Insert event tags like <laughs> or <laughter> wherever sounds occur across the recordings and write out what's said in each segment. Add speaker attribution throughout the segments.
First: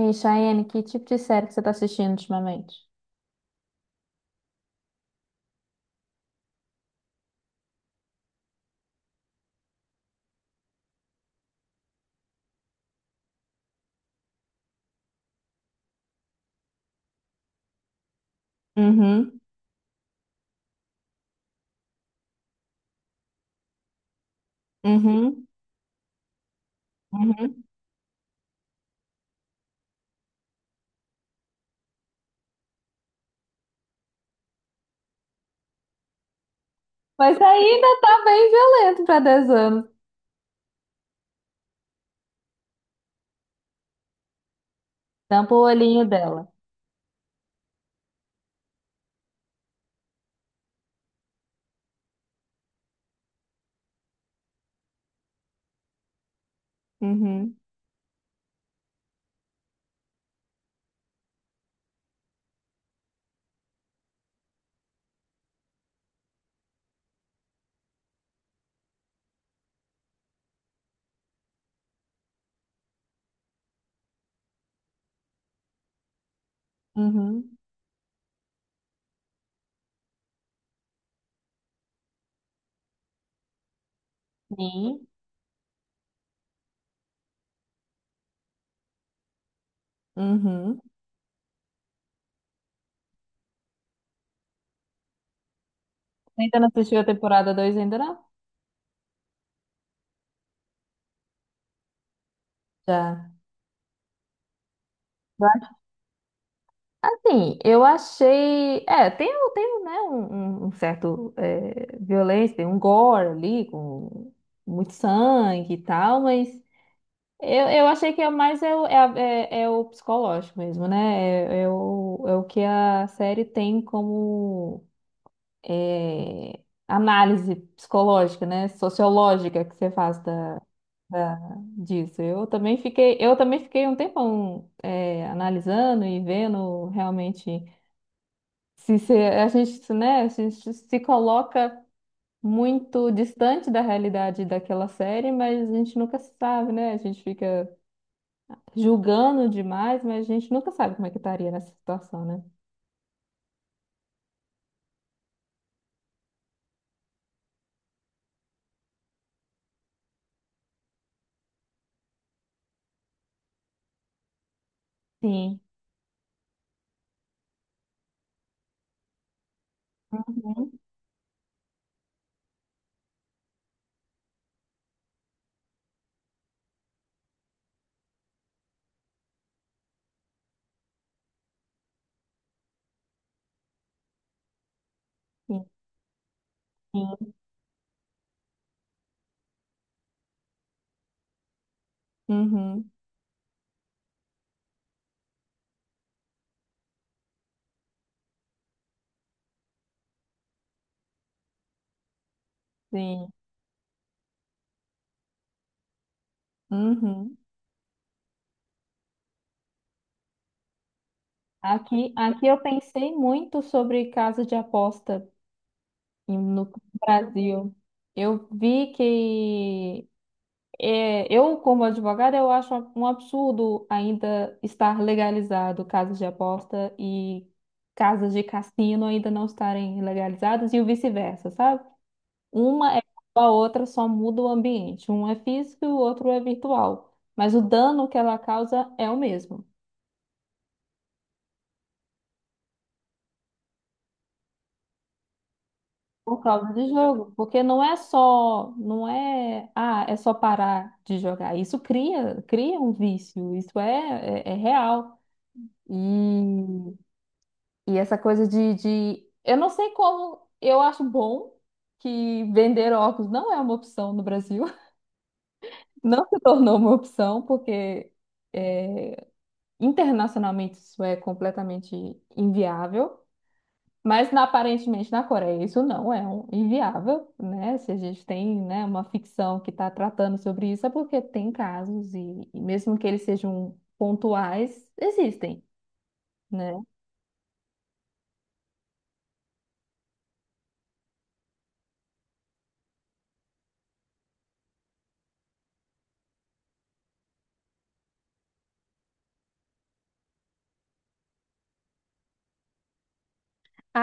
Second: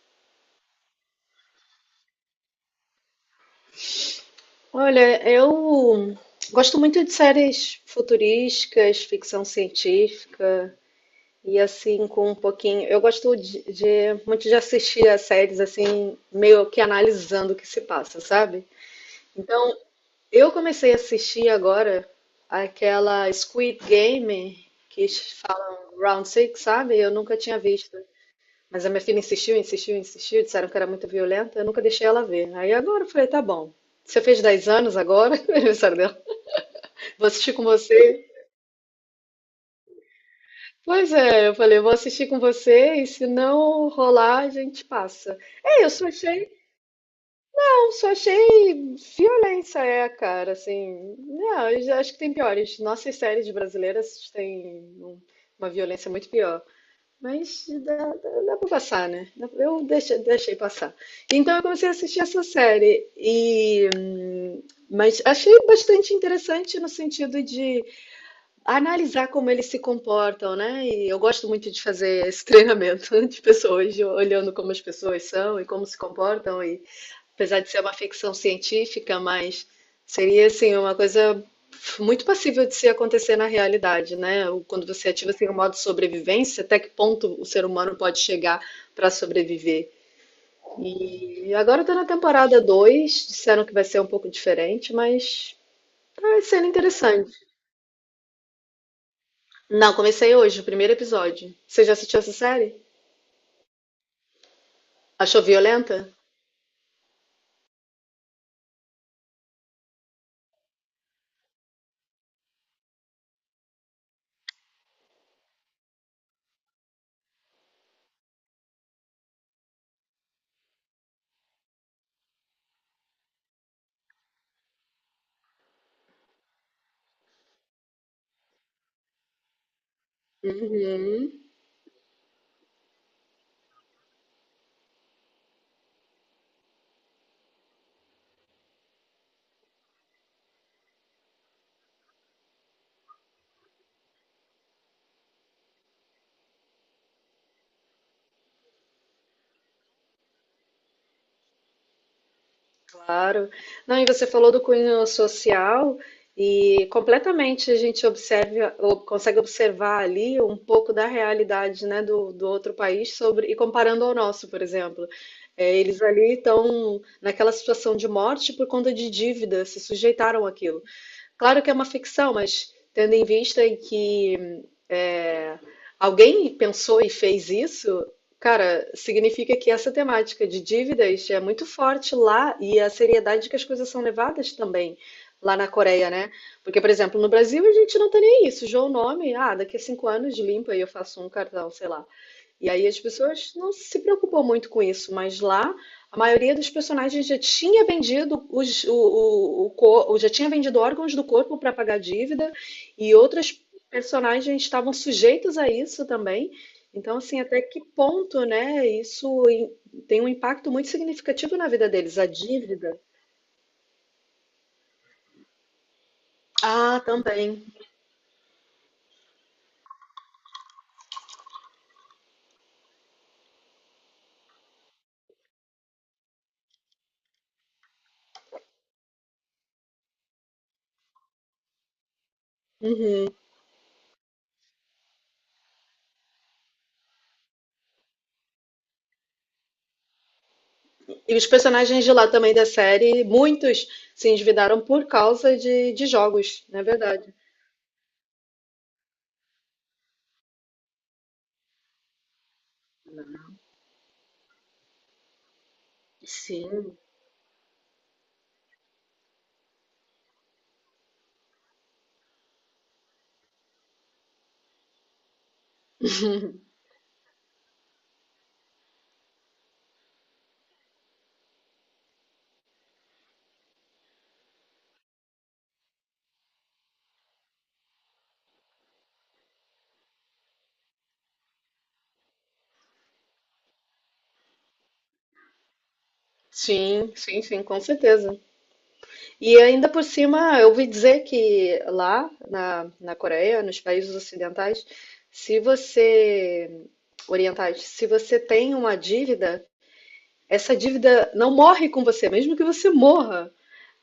Speaker 1: E Cheyenne, que tipo de série que você tá assistindo ultimamente?
Speaker 2: Olha, eu gosto muito de séries futurísticas, ficção científica e assim com um pouquinho. Eu gosto muito de assistir a séries assim, meio que analisando o que se passa, sabe?
Speaker 1: Uhum,
Speaker 2: Então, eu comecei a assistir agora aquela Squid Game que
Speaker 1: uhum,
Speaker 2: falam Round Six, sabe? Eu nunca tinha
Speaker 1: uhum,
Speaker 2: visto. Mas a minha filha insistiu, insistiu, insistiu, disseram que era muito violenta, eu nunca deixei ela ver. Aí agora eu falei, tá bom. Você fez 10 anos agora, <laughs> aniversário. Vou
Speaker 1: mas
Speaker 2: assistir com
Speaker 1: ainda tá
Speaker 2: você.
Speaker 1: bem violento pra 10 anos.
Speaker 2: Pois é, eu falei, eu vou assistir com você e se não rolar, a gente passa.
Speaker 1: Tampa o
Speaker 2: É, eu
Speaker 1: olhinho
Speaker 2: só
Speaker 1: dela.
Speaker 2: achei, não, só achei violência, é, cara, assim. Não, eu já acho que tem piores. Nossas séries brasileiras têm um- uma violência muito pior.
Speaker 1: Uhum,
Speaker 2: Mas dá, dá, dá pra passar, né? Eu deixei, deixei passar. Então eu comecei a assistir essa série e, mas achei bastante interessante no sentido de analisar como eles se comportam, né? E eu gosto muito de fazer esse treinamento <laughs> de pessoas, olhando como as pessoas são e como se comportam. E
Speaker 1: uhum,
Speaker 2: apesar de ser uma ficção científica, mas seria assim uma coisa muito passível de se acontecer na realidade, né? Quando
Speaker 1: e
Speaker 2: você ativa assim o modo sobrevivência, até que ponto o ser humano pode chegar para sobreviver?
Speaker 1: uhum.
Speaker 2: E agora eu tô na temporada 2, disseram que vai ser um pouco diferente, mas tá
Speaker 1: Você ainda não
Speaker 2: sendo
Speaker 1: assistiu a
Speaker 2: interessante.
Speaker 1: temporada 2 ainda não?
Speaker 2: Não, comecei hoje, o primeiro episódio. Você já assistiu essa série?
Speaker 1: Já.
Speaker 2: Achou violenta?
Speaker 1: Assim, eu achei. É, tem, tem um, né, um, um certo violência, tem um gore ali, com muito sangue e tal, mas eu achei que é mais é o, é, é o psicológico mesmo, né? É, é o, é o que a série tem como é, análise psicológica, né? Sociológica que você faz da,
Speaker 2: Uhum,
Speaker 1: da- disso. Eu também fiquei um tempão analisando e vendo realmente se a gente, né? A gente se coloca muito distante da realidade daquela série, mas a gente nunca sabe, né? A gente fica julgando demais, mas a gente nunca sabe como é que estaria nessa situação, né?
Speaker 2: claro. Não, e você falou do cunho social e completamente a gente observa, ou consegue observar ali um pouco da realidade, né, do, do outro país sobre e comparando ao nosso, por exemplo.
Speaker 1: Sim.
Speaker 2: É, eles ali estão naquela situação de morte por conta de dívida, se sujeitaram
Speaker 1: Uhum.
Speaker 2: àquilo. Claro que é uma ficção, mas tendo em vista em que é, alguém pensou e fez isso, cara, significa que essa temática de dívidas é muito forte lá e a seriedade que as coisas são levadas também lá
Speaker 1: Sim.
Speaker 2: na Coreia, né? Porque, por exemplo, no
Speaker 1: Sim.
Speaker 2: Brasil a gente não tem nem isso. João Nome, ah, daqui a 5 anos limpa e eu faço um cartão, sei lá. E aí
Speaker 1: Uhum.
Speaker 2: as pessoas não se preocupam muito com isso, mas lá a maioria dos personagens já tinha vendido os, o cor- já tinha vendido órgãos do corpo para pagar dívida e
Speaker 1: Sim.
Speaker 2: outras personagens estavam sujeitos a isso também. Então,
Speaker 1: Uhum.
Speaker 2: assim, até que ponto, né? Isso tem um impacto muito significativo na vida
Speaker 1: Aqui,
Speaker 2: deles, a
Speaker 1: aqui eu
Speaker 2: dívida.
Speaker 1: pensei muito sobre casa de aposta no
Speaker 2: Ah, também.
Speaker 1: Brasil. Eu vi que eu, como advogada, eu acho um absurdo ainda estar legalizado casas de aposta e casas de cassino ainda não estarem legalizadas e o vice-versa, sabe? Uma é
Speaker 2: Uhum.
Speaker 1: igual a outra, só muda o ambiente. Um é físico e o outro é virtual. Mas o dano que ela causa é o mesmo,
Speaker 2: E os personagens de lá também da série, muitos se endividaram por causa de
Speaker 1: por
Speaker 2: jogos,
Speaker 1: causa
Speaker 2: não é
Speaker 1: do jogo.
Speaker 2: verdade?
Speaker 1: Porque não é só, não é, ah, é só parar de jogar. Isso cria um vício, isso é real. E,
Speaker 2: Sim,
Speaker 1: e essa coisa eu não sei como, eu acho bom que vender óculos não é uma opção no Brasil. <laughs> Não se tornou uma opção, porque é, internacionalmente isso é completamente inviável, mas aparentemente na Coreia isso não é inviável, né? Se a gente tem, né, uma ficção que está tratando sobre isso, é porque tem casos e mesmo que eles sejam pontuais, existem, né?
Speaker 2: sim, sim, sim, com certeza. E ainda por cima, eu ouvi dizer que lá na, na Coreia, nos países ocidentais, se você, orientais, se você tem uma dívida, essa dívida não morre com você, mesmo que você morra.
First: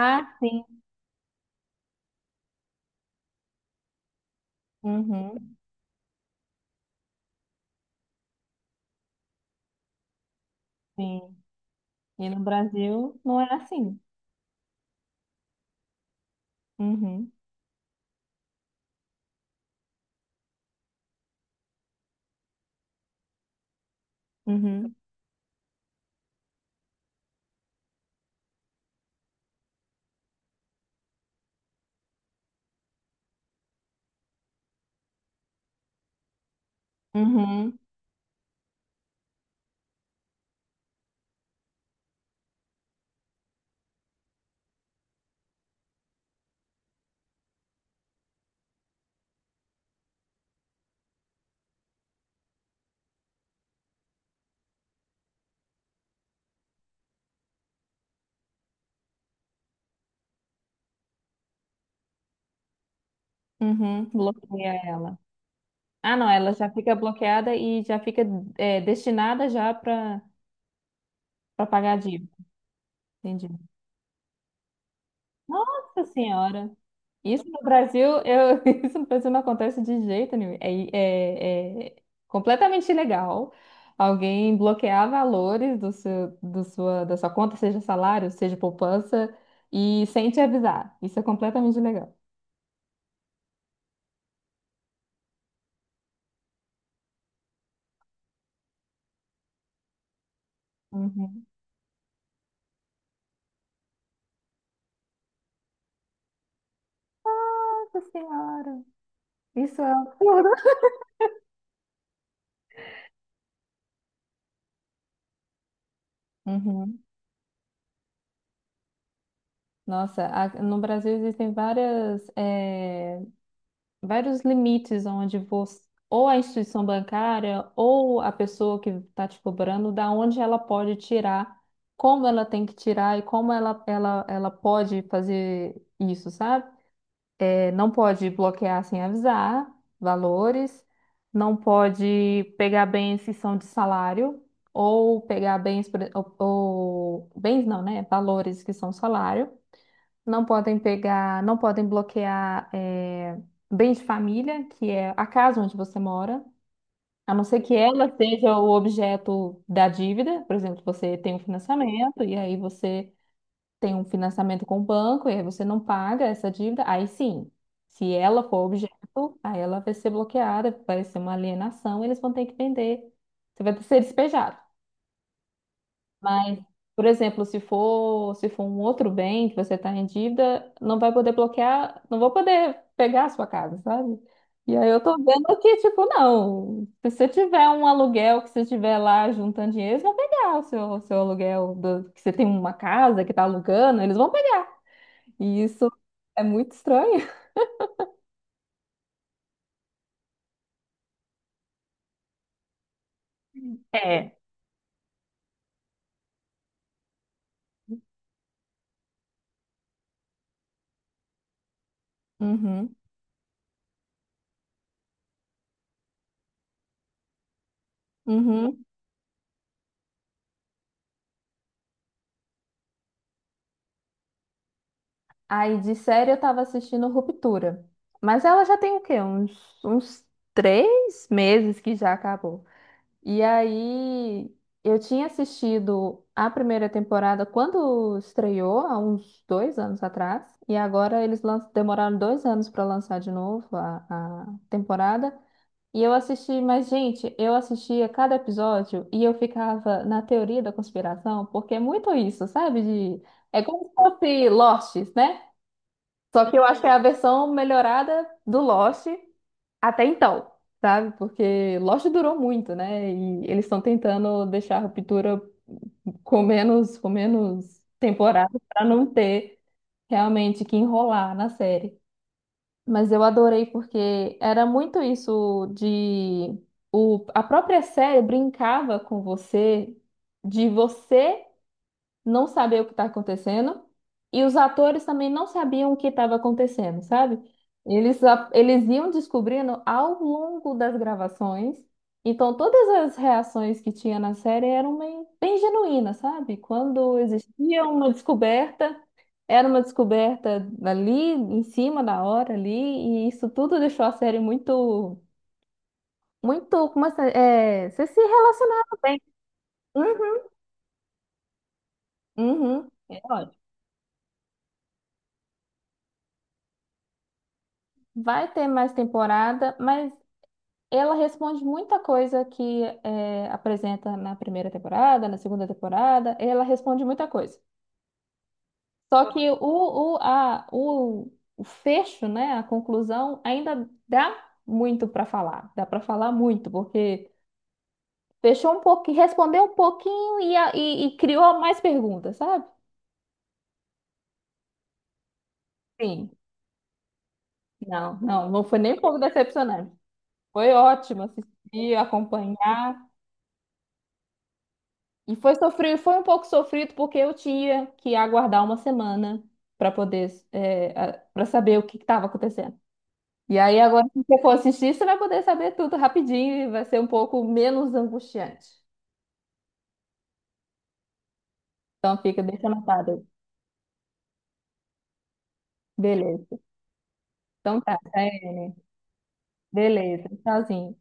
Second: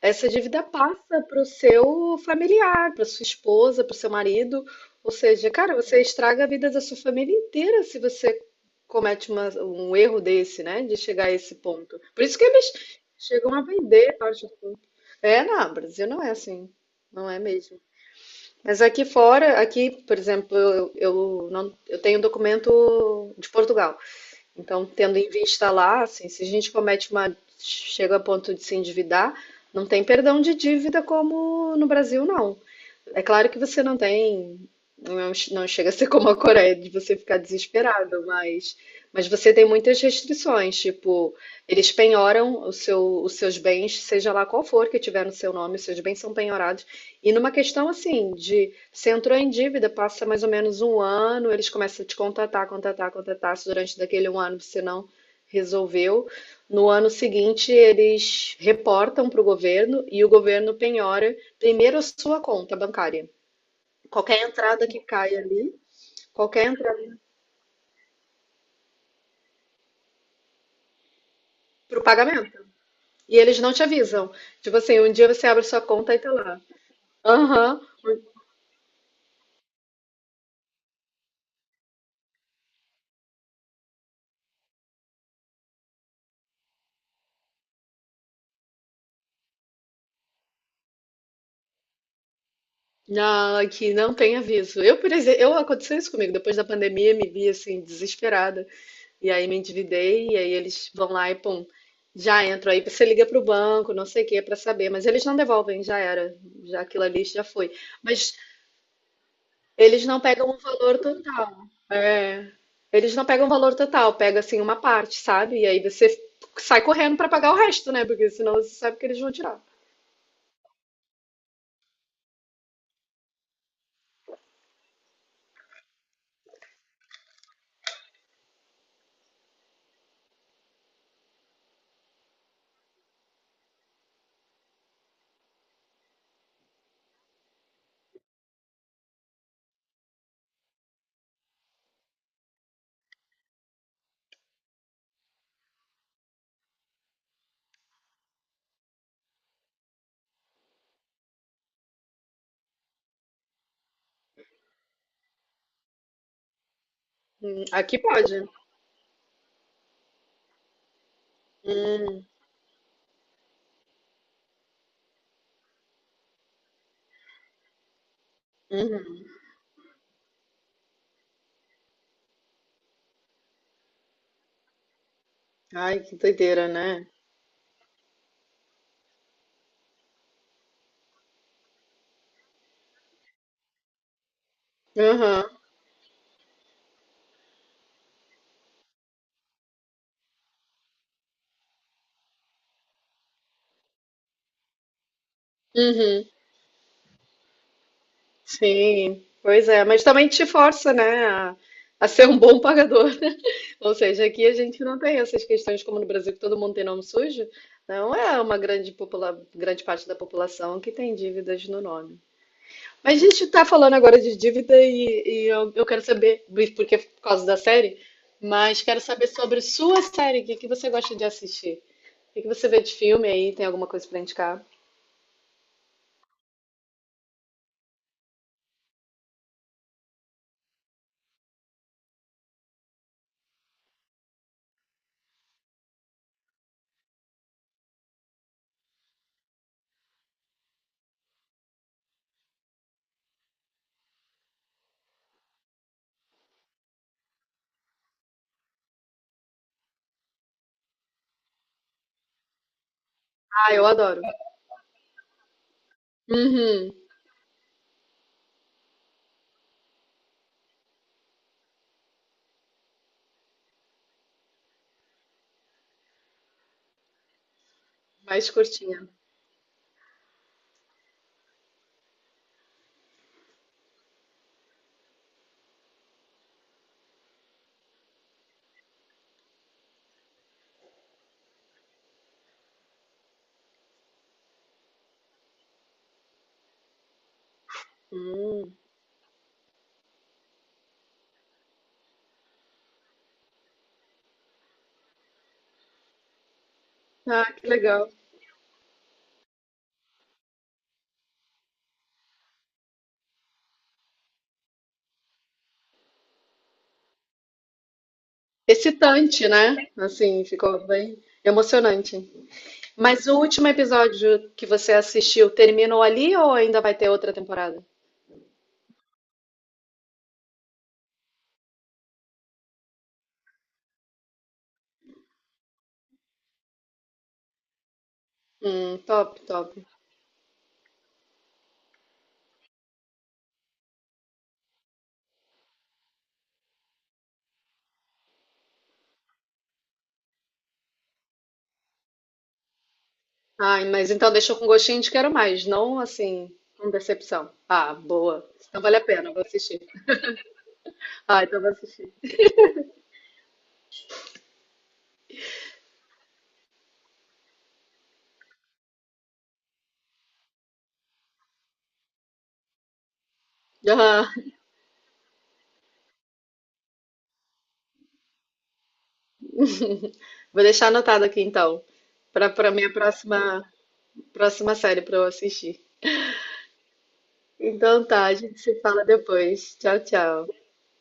Speaker 2: Essa dívida
Speaker 1: sim.
Speaker 2: passa para o seu familiar, para sua esposa, para o seu marido. Ou seja,
Speaker 1: Uhum,
Speaker 2: cara, você estraga a vida da sua família inteira se você comete um erro desse, né? De chegar a
Speaker 1: sim.
Speaker 2: esse ponto. Por
Speaker 1: E
Speaker 2: isso
Speaker 1: no
Speaker 2: que eles
Speaker 1: Brasil não é
Speaker 2: chegam a
Speaker 1: assim.
Speaker 2: vender parte é, não, Brasil não é assim. Não
Speaker 1: Uhum,
Speaker 2: é mesmo. Mas aqui fora, aqui, por exemplo, eu não, eu tenho documento de Portugal. Então,
Speaker 1: uhum,
Speaker 2: tendo em vista lá, assim, se a gente comete uma, chega a ponto de se endividar, não tem perdão de dívida como no Brasil, não. É claro que você não tem, não, não chega a ser como a Coreia de você ficar
Speaker 1: uhum,
Speaker 2: desesperado, mas você tem muitas restrições, tipo, eles penhoram o seu, os seus bens, seja lá qual for que tiver no seu nome, os seus bens são penhorados. E numa questão assim, de você entrou em dívida, passa mais ou menos um ano, eles começam a te contatar, contatar, contatar, se durante daquele um ano você não resolveu. No ano seguinte, eles reportam para o governo e o governo penhora primeiro a sua conta bancária.
Speaker 1: uhum.
Speaker 2: Qualquer
Speaker 1: Bloqueia
Speaker 2: entrada que
Speaker 1: ela.
Speaker 2: cai ali,
Speaker 1: Ah, não, ela
Speaker 2: qualquer
Speaker 1: já fica
Speaker 2: entrada
Speaker 1: bloqueada e já fica destinada já para para pagar
Speaker 2: para
Speaker 1: a
Speaker 2: o
Speaker 1: dívida.
Speaker 2: pagamento. E
Speaker 1: Entendi.
Speaker 2: eles não te avisam. Tipo assim, um dia você abre sua
Speaker 1: Nossa
Speaker 2: conta e tá lá.
Speaker 1: Senhora! Isso no
Speaker 2: Aham.
Speaker 1: Brasil, eu, <laughs> isso no Brasil não acontece de jeito nenhum. É completamente ilegal. Alguém bloquear valores do seu, do sua, da sua conta, seja salário, seja poupança, e sem te avisar. Isso é completamente ilegal.
Speaker 2: Não, que não tem aviso. Eu, por exemplo, eu aconteceu isso comigo. Depois da pandemia, me vi assim, desesperada. E aí me endividei, e aí eles vão lá e
Speaker 1: Uhum.
Speaker 2: pum, já entro. Aí você liga pro banco, não sei o que, pra saber. Mas eles não devolvem, já era. Já aquilo ali já foi.
Speaker 1: Nossa
Speaker 2: Mas
Speaker 1: Senhora! Isso é um
Speaker 2: eles não pegam
Speaker 1: absurdo.
Speaker 2: o valor total. É. Eles não pegam o valor total, pega assim uma parte, sabe? E aí você sai
Speaker 1: Uhum.
Speaker 2: correndo pra pagar o resto, né? Porque senão você sabe que eles vão tirar.
Speaker 1: Nossa, no Brasil existem várias. Vários limites onde você, ou a instituição bancária ou a pessoa que está te cobrando, da onde ela pode tirar, como ela tem que tirar e como ela pode fazer isso, sabe? É, não pode bloquear sem avisar valores, não pode pegar bens que são de salário. Ou pegar bens, bens não, né? Valores que são salário não podem pegar, não podem bloquear bens de família, que é a casa onde você mora, a não ser que
Speaker 2: Aqui
Speaker 1: ela
Speaker 2: pode.
Speaker 1: seja o objeto da dívida. Por exemplo, você tem um financiamento
Speaker 2: Hum,
Speaker 1: e aí você tem um financiamento com o banco e aí você não paga essa dívida, aí sim, se ela for
Speaker 2: uhum.
Speaker 1: objeto, aí ela vai ser bloqueada, vai ser uma alienação, eles vão ter que vender, você vai ser despejado.
Speaker 2: Ai, que
Speaker 1: Mas,
Speaker 2: doideira,
Speaker 1: por
Speaker 2: né?
Speaker 1: exemplo, se for um outro bem que você está em dívida, não vai poder bloquear, não vou poder pegar a sua casa, sabe? E aí eu tô
Speaker 2: Aham.
Speaker 1: vendo que, tipo, não, se você tiver um aluguel que você tiver lá juntando dinheiro, eles vão pegar o seu, que você tem uma casa que tá alugando, eles vão pegar. E isso
Speaker 2: Uhum.
Speaker 1: é muito estranho.
Speaker 2: Sim. Pois é, mas também te força, né, a ser um bom pagador. <laughs> Ou seja,
Speaker 1: É.
Speaker 2: aqui a gente não tem essas questões como no Brasil, que todo mundo tem nome sujo. Não é uma grande, popula grande parte da população que tem dívidas no nome.
Speaker 1: Uhum,
Speaker 2: Mas a gente tá falando agora de dívida e eu quero saber, porque é por causa da série, mas
Speaker 1: uhum.
Speaker 2: quero saber sobre sua série, o que que você gosta de assistir? O que que você vê de filme aí? Tem alguma coisa pra indicar?
Speaker 1: Aí de série eu tava assistindo Ruptura. Mas ela já tem o quê? Uns 3 meses que já acabou. E aí eu tinha assistido a primeira temporada quando estreou, há uns 2 anos atrás. E agora eles demoraram 2 anos para lançar de novo a temporada. E eu assisti, mas gente, eu assistia cada episódio e eu ficava na teoria da conspiração, porque é muito isso, sabe? De, é
Speaker 2: Ah, eu
Speaker 1: como se
Speaker 2: adoro.
Speaker 1: fosse Lost, né? Só que eu acho que é
Speaker 2: Uhum,
Speaker 1: a versão melhorada do Lost até então, sabe? Porque Lost durou muito, né? E eles estão tentando deixar a Ruptura com menos
Speaker 2: mais
Speaker 1: temporada para não
Speaker 2: curtinha.
Speaker 1: ter realmente que enrolar na série. Mas eu adorei porque era muito isso de a própria série brincava com você, de você não saber o que está acontecendo e os atores também não sabiam o que estava acontecendo, sabe?
Speaker 2: Hum.
Speaker 1: Eles iam descobrindo ao longo das gravações. Então, todas as reações que tinha na série eram bem, bem genuínas, sabe? Quando
Speaker 2: Ah, que
Speaker 1: existia
Speaker 2: legal.
Speaker 1: uma descoberta, era uma descoberta ali, em cima da hora ali, e isso tudo deixou a série muito, muito, como é, que se- é, você se relacionava bem.
Speaker 2: Excitante, né?
Speaker 1: Uhum,
Speaker 2: Assim, ficou bem emocionante.
Speaker 1: uhum. É,
Speaker 2: Mas o
Speaker 1: olha.
Speaker 2: último episódio que você assistiu terminou ali ou ainda vai ter outra temporada?
Speaker 1: Vai ter mais temporada, mas ela responde muita coisa que é, apresenta na primeira temporada, na segunda temporada, ela responde muita coisa. Só
Speaker 2: Top,
Speaker 1: que
Speaker 2: top.
Speaker 1: o, a, o, o fecho, né, a conclusão, ainda dá muito para falar. Dá para falar muito, porque fechou um pouquinho, respondeu um pouquinho e e criou mais perguntas, sabe?
Speaker 2: Ai, mas então deixou com gostinho de quero mais, não
Speaker 1: Sim.
Speaker 2: assim, com decepção. Ah,
Speaker 1: Não,
Speaker 2: boa.
Speaker 1: não, não foi
Speaker 2: Então
Speaker 1: nem um
Speaker 2: vale a
Speaker 1: pouco
Speaker 2: pena, vou assistir.
Speaker 1: decepcionante. Foi ótimo
Speaker 2: Ah, então vou
Speaker 1: assistir,
Speaker 2: assistir.
Speaker 1: acompanhar. E foi sofrido, foi um pouco sofrido porque eu tinha que aguardar uma semana para poder para saber o que estava acontecendo. E aí agora se
Speaker 2: Aham.
Speaker 1: você for assistir, você vai poder saber tudo rapidinho e vai ser um pouco menos angustiante.
Speaker 2: Vou deixar anotado aqui então,
Speaker 1: Então fica,
Speaker 2: para
Speaker 1: deixa
Speaker 2: para minha
Speaker 1: anotado aí.
Speaker 2: próxima próxima série para eu assistir.
Speaker 1: Beleza. Então tá,
Speaker 2: Então tá, a gente
Speaker 1: Taiane.
Speaker 2: se fala depois. Tchau,
Speaker 1: Beleza.
Speaker 2: tchau.
Speaker 1: Tchauzinho.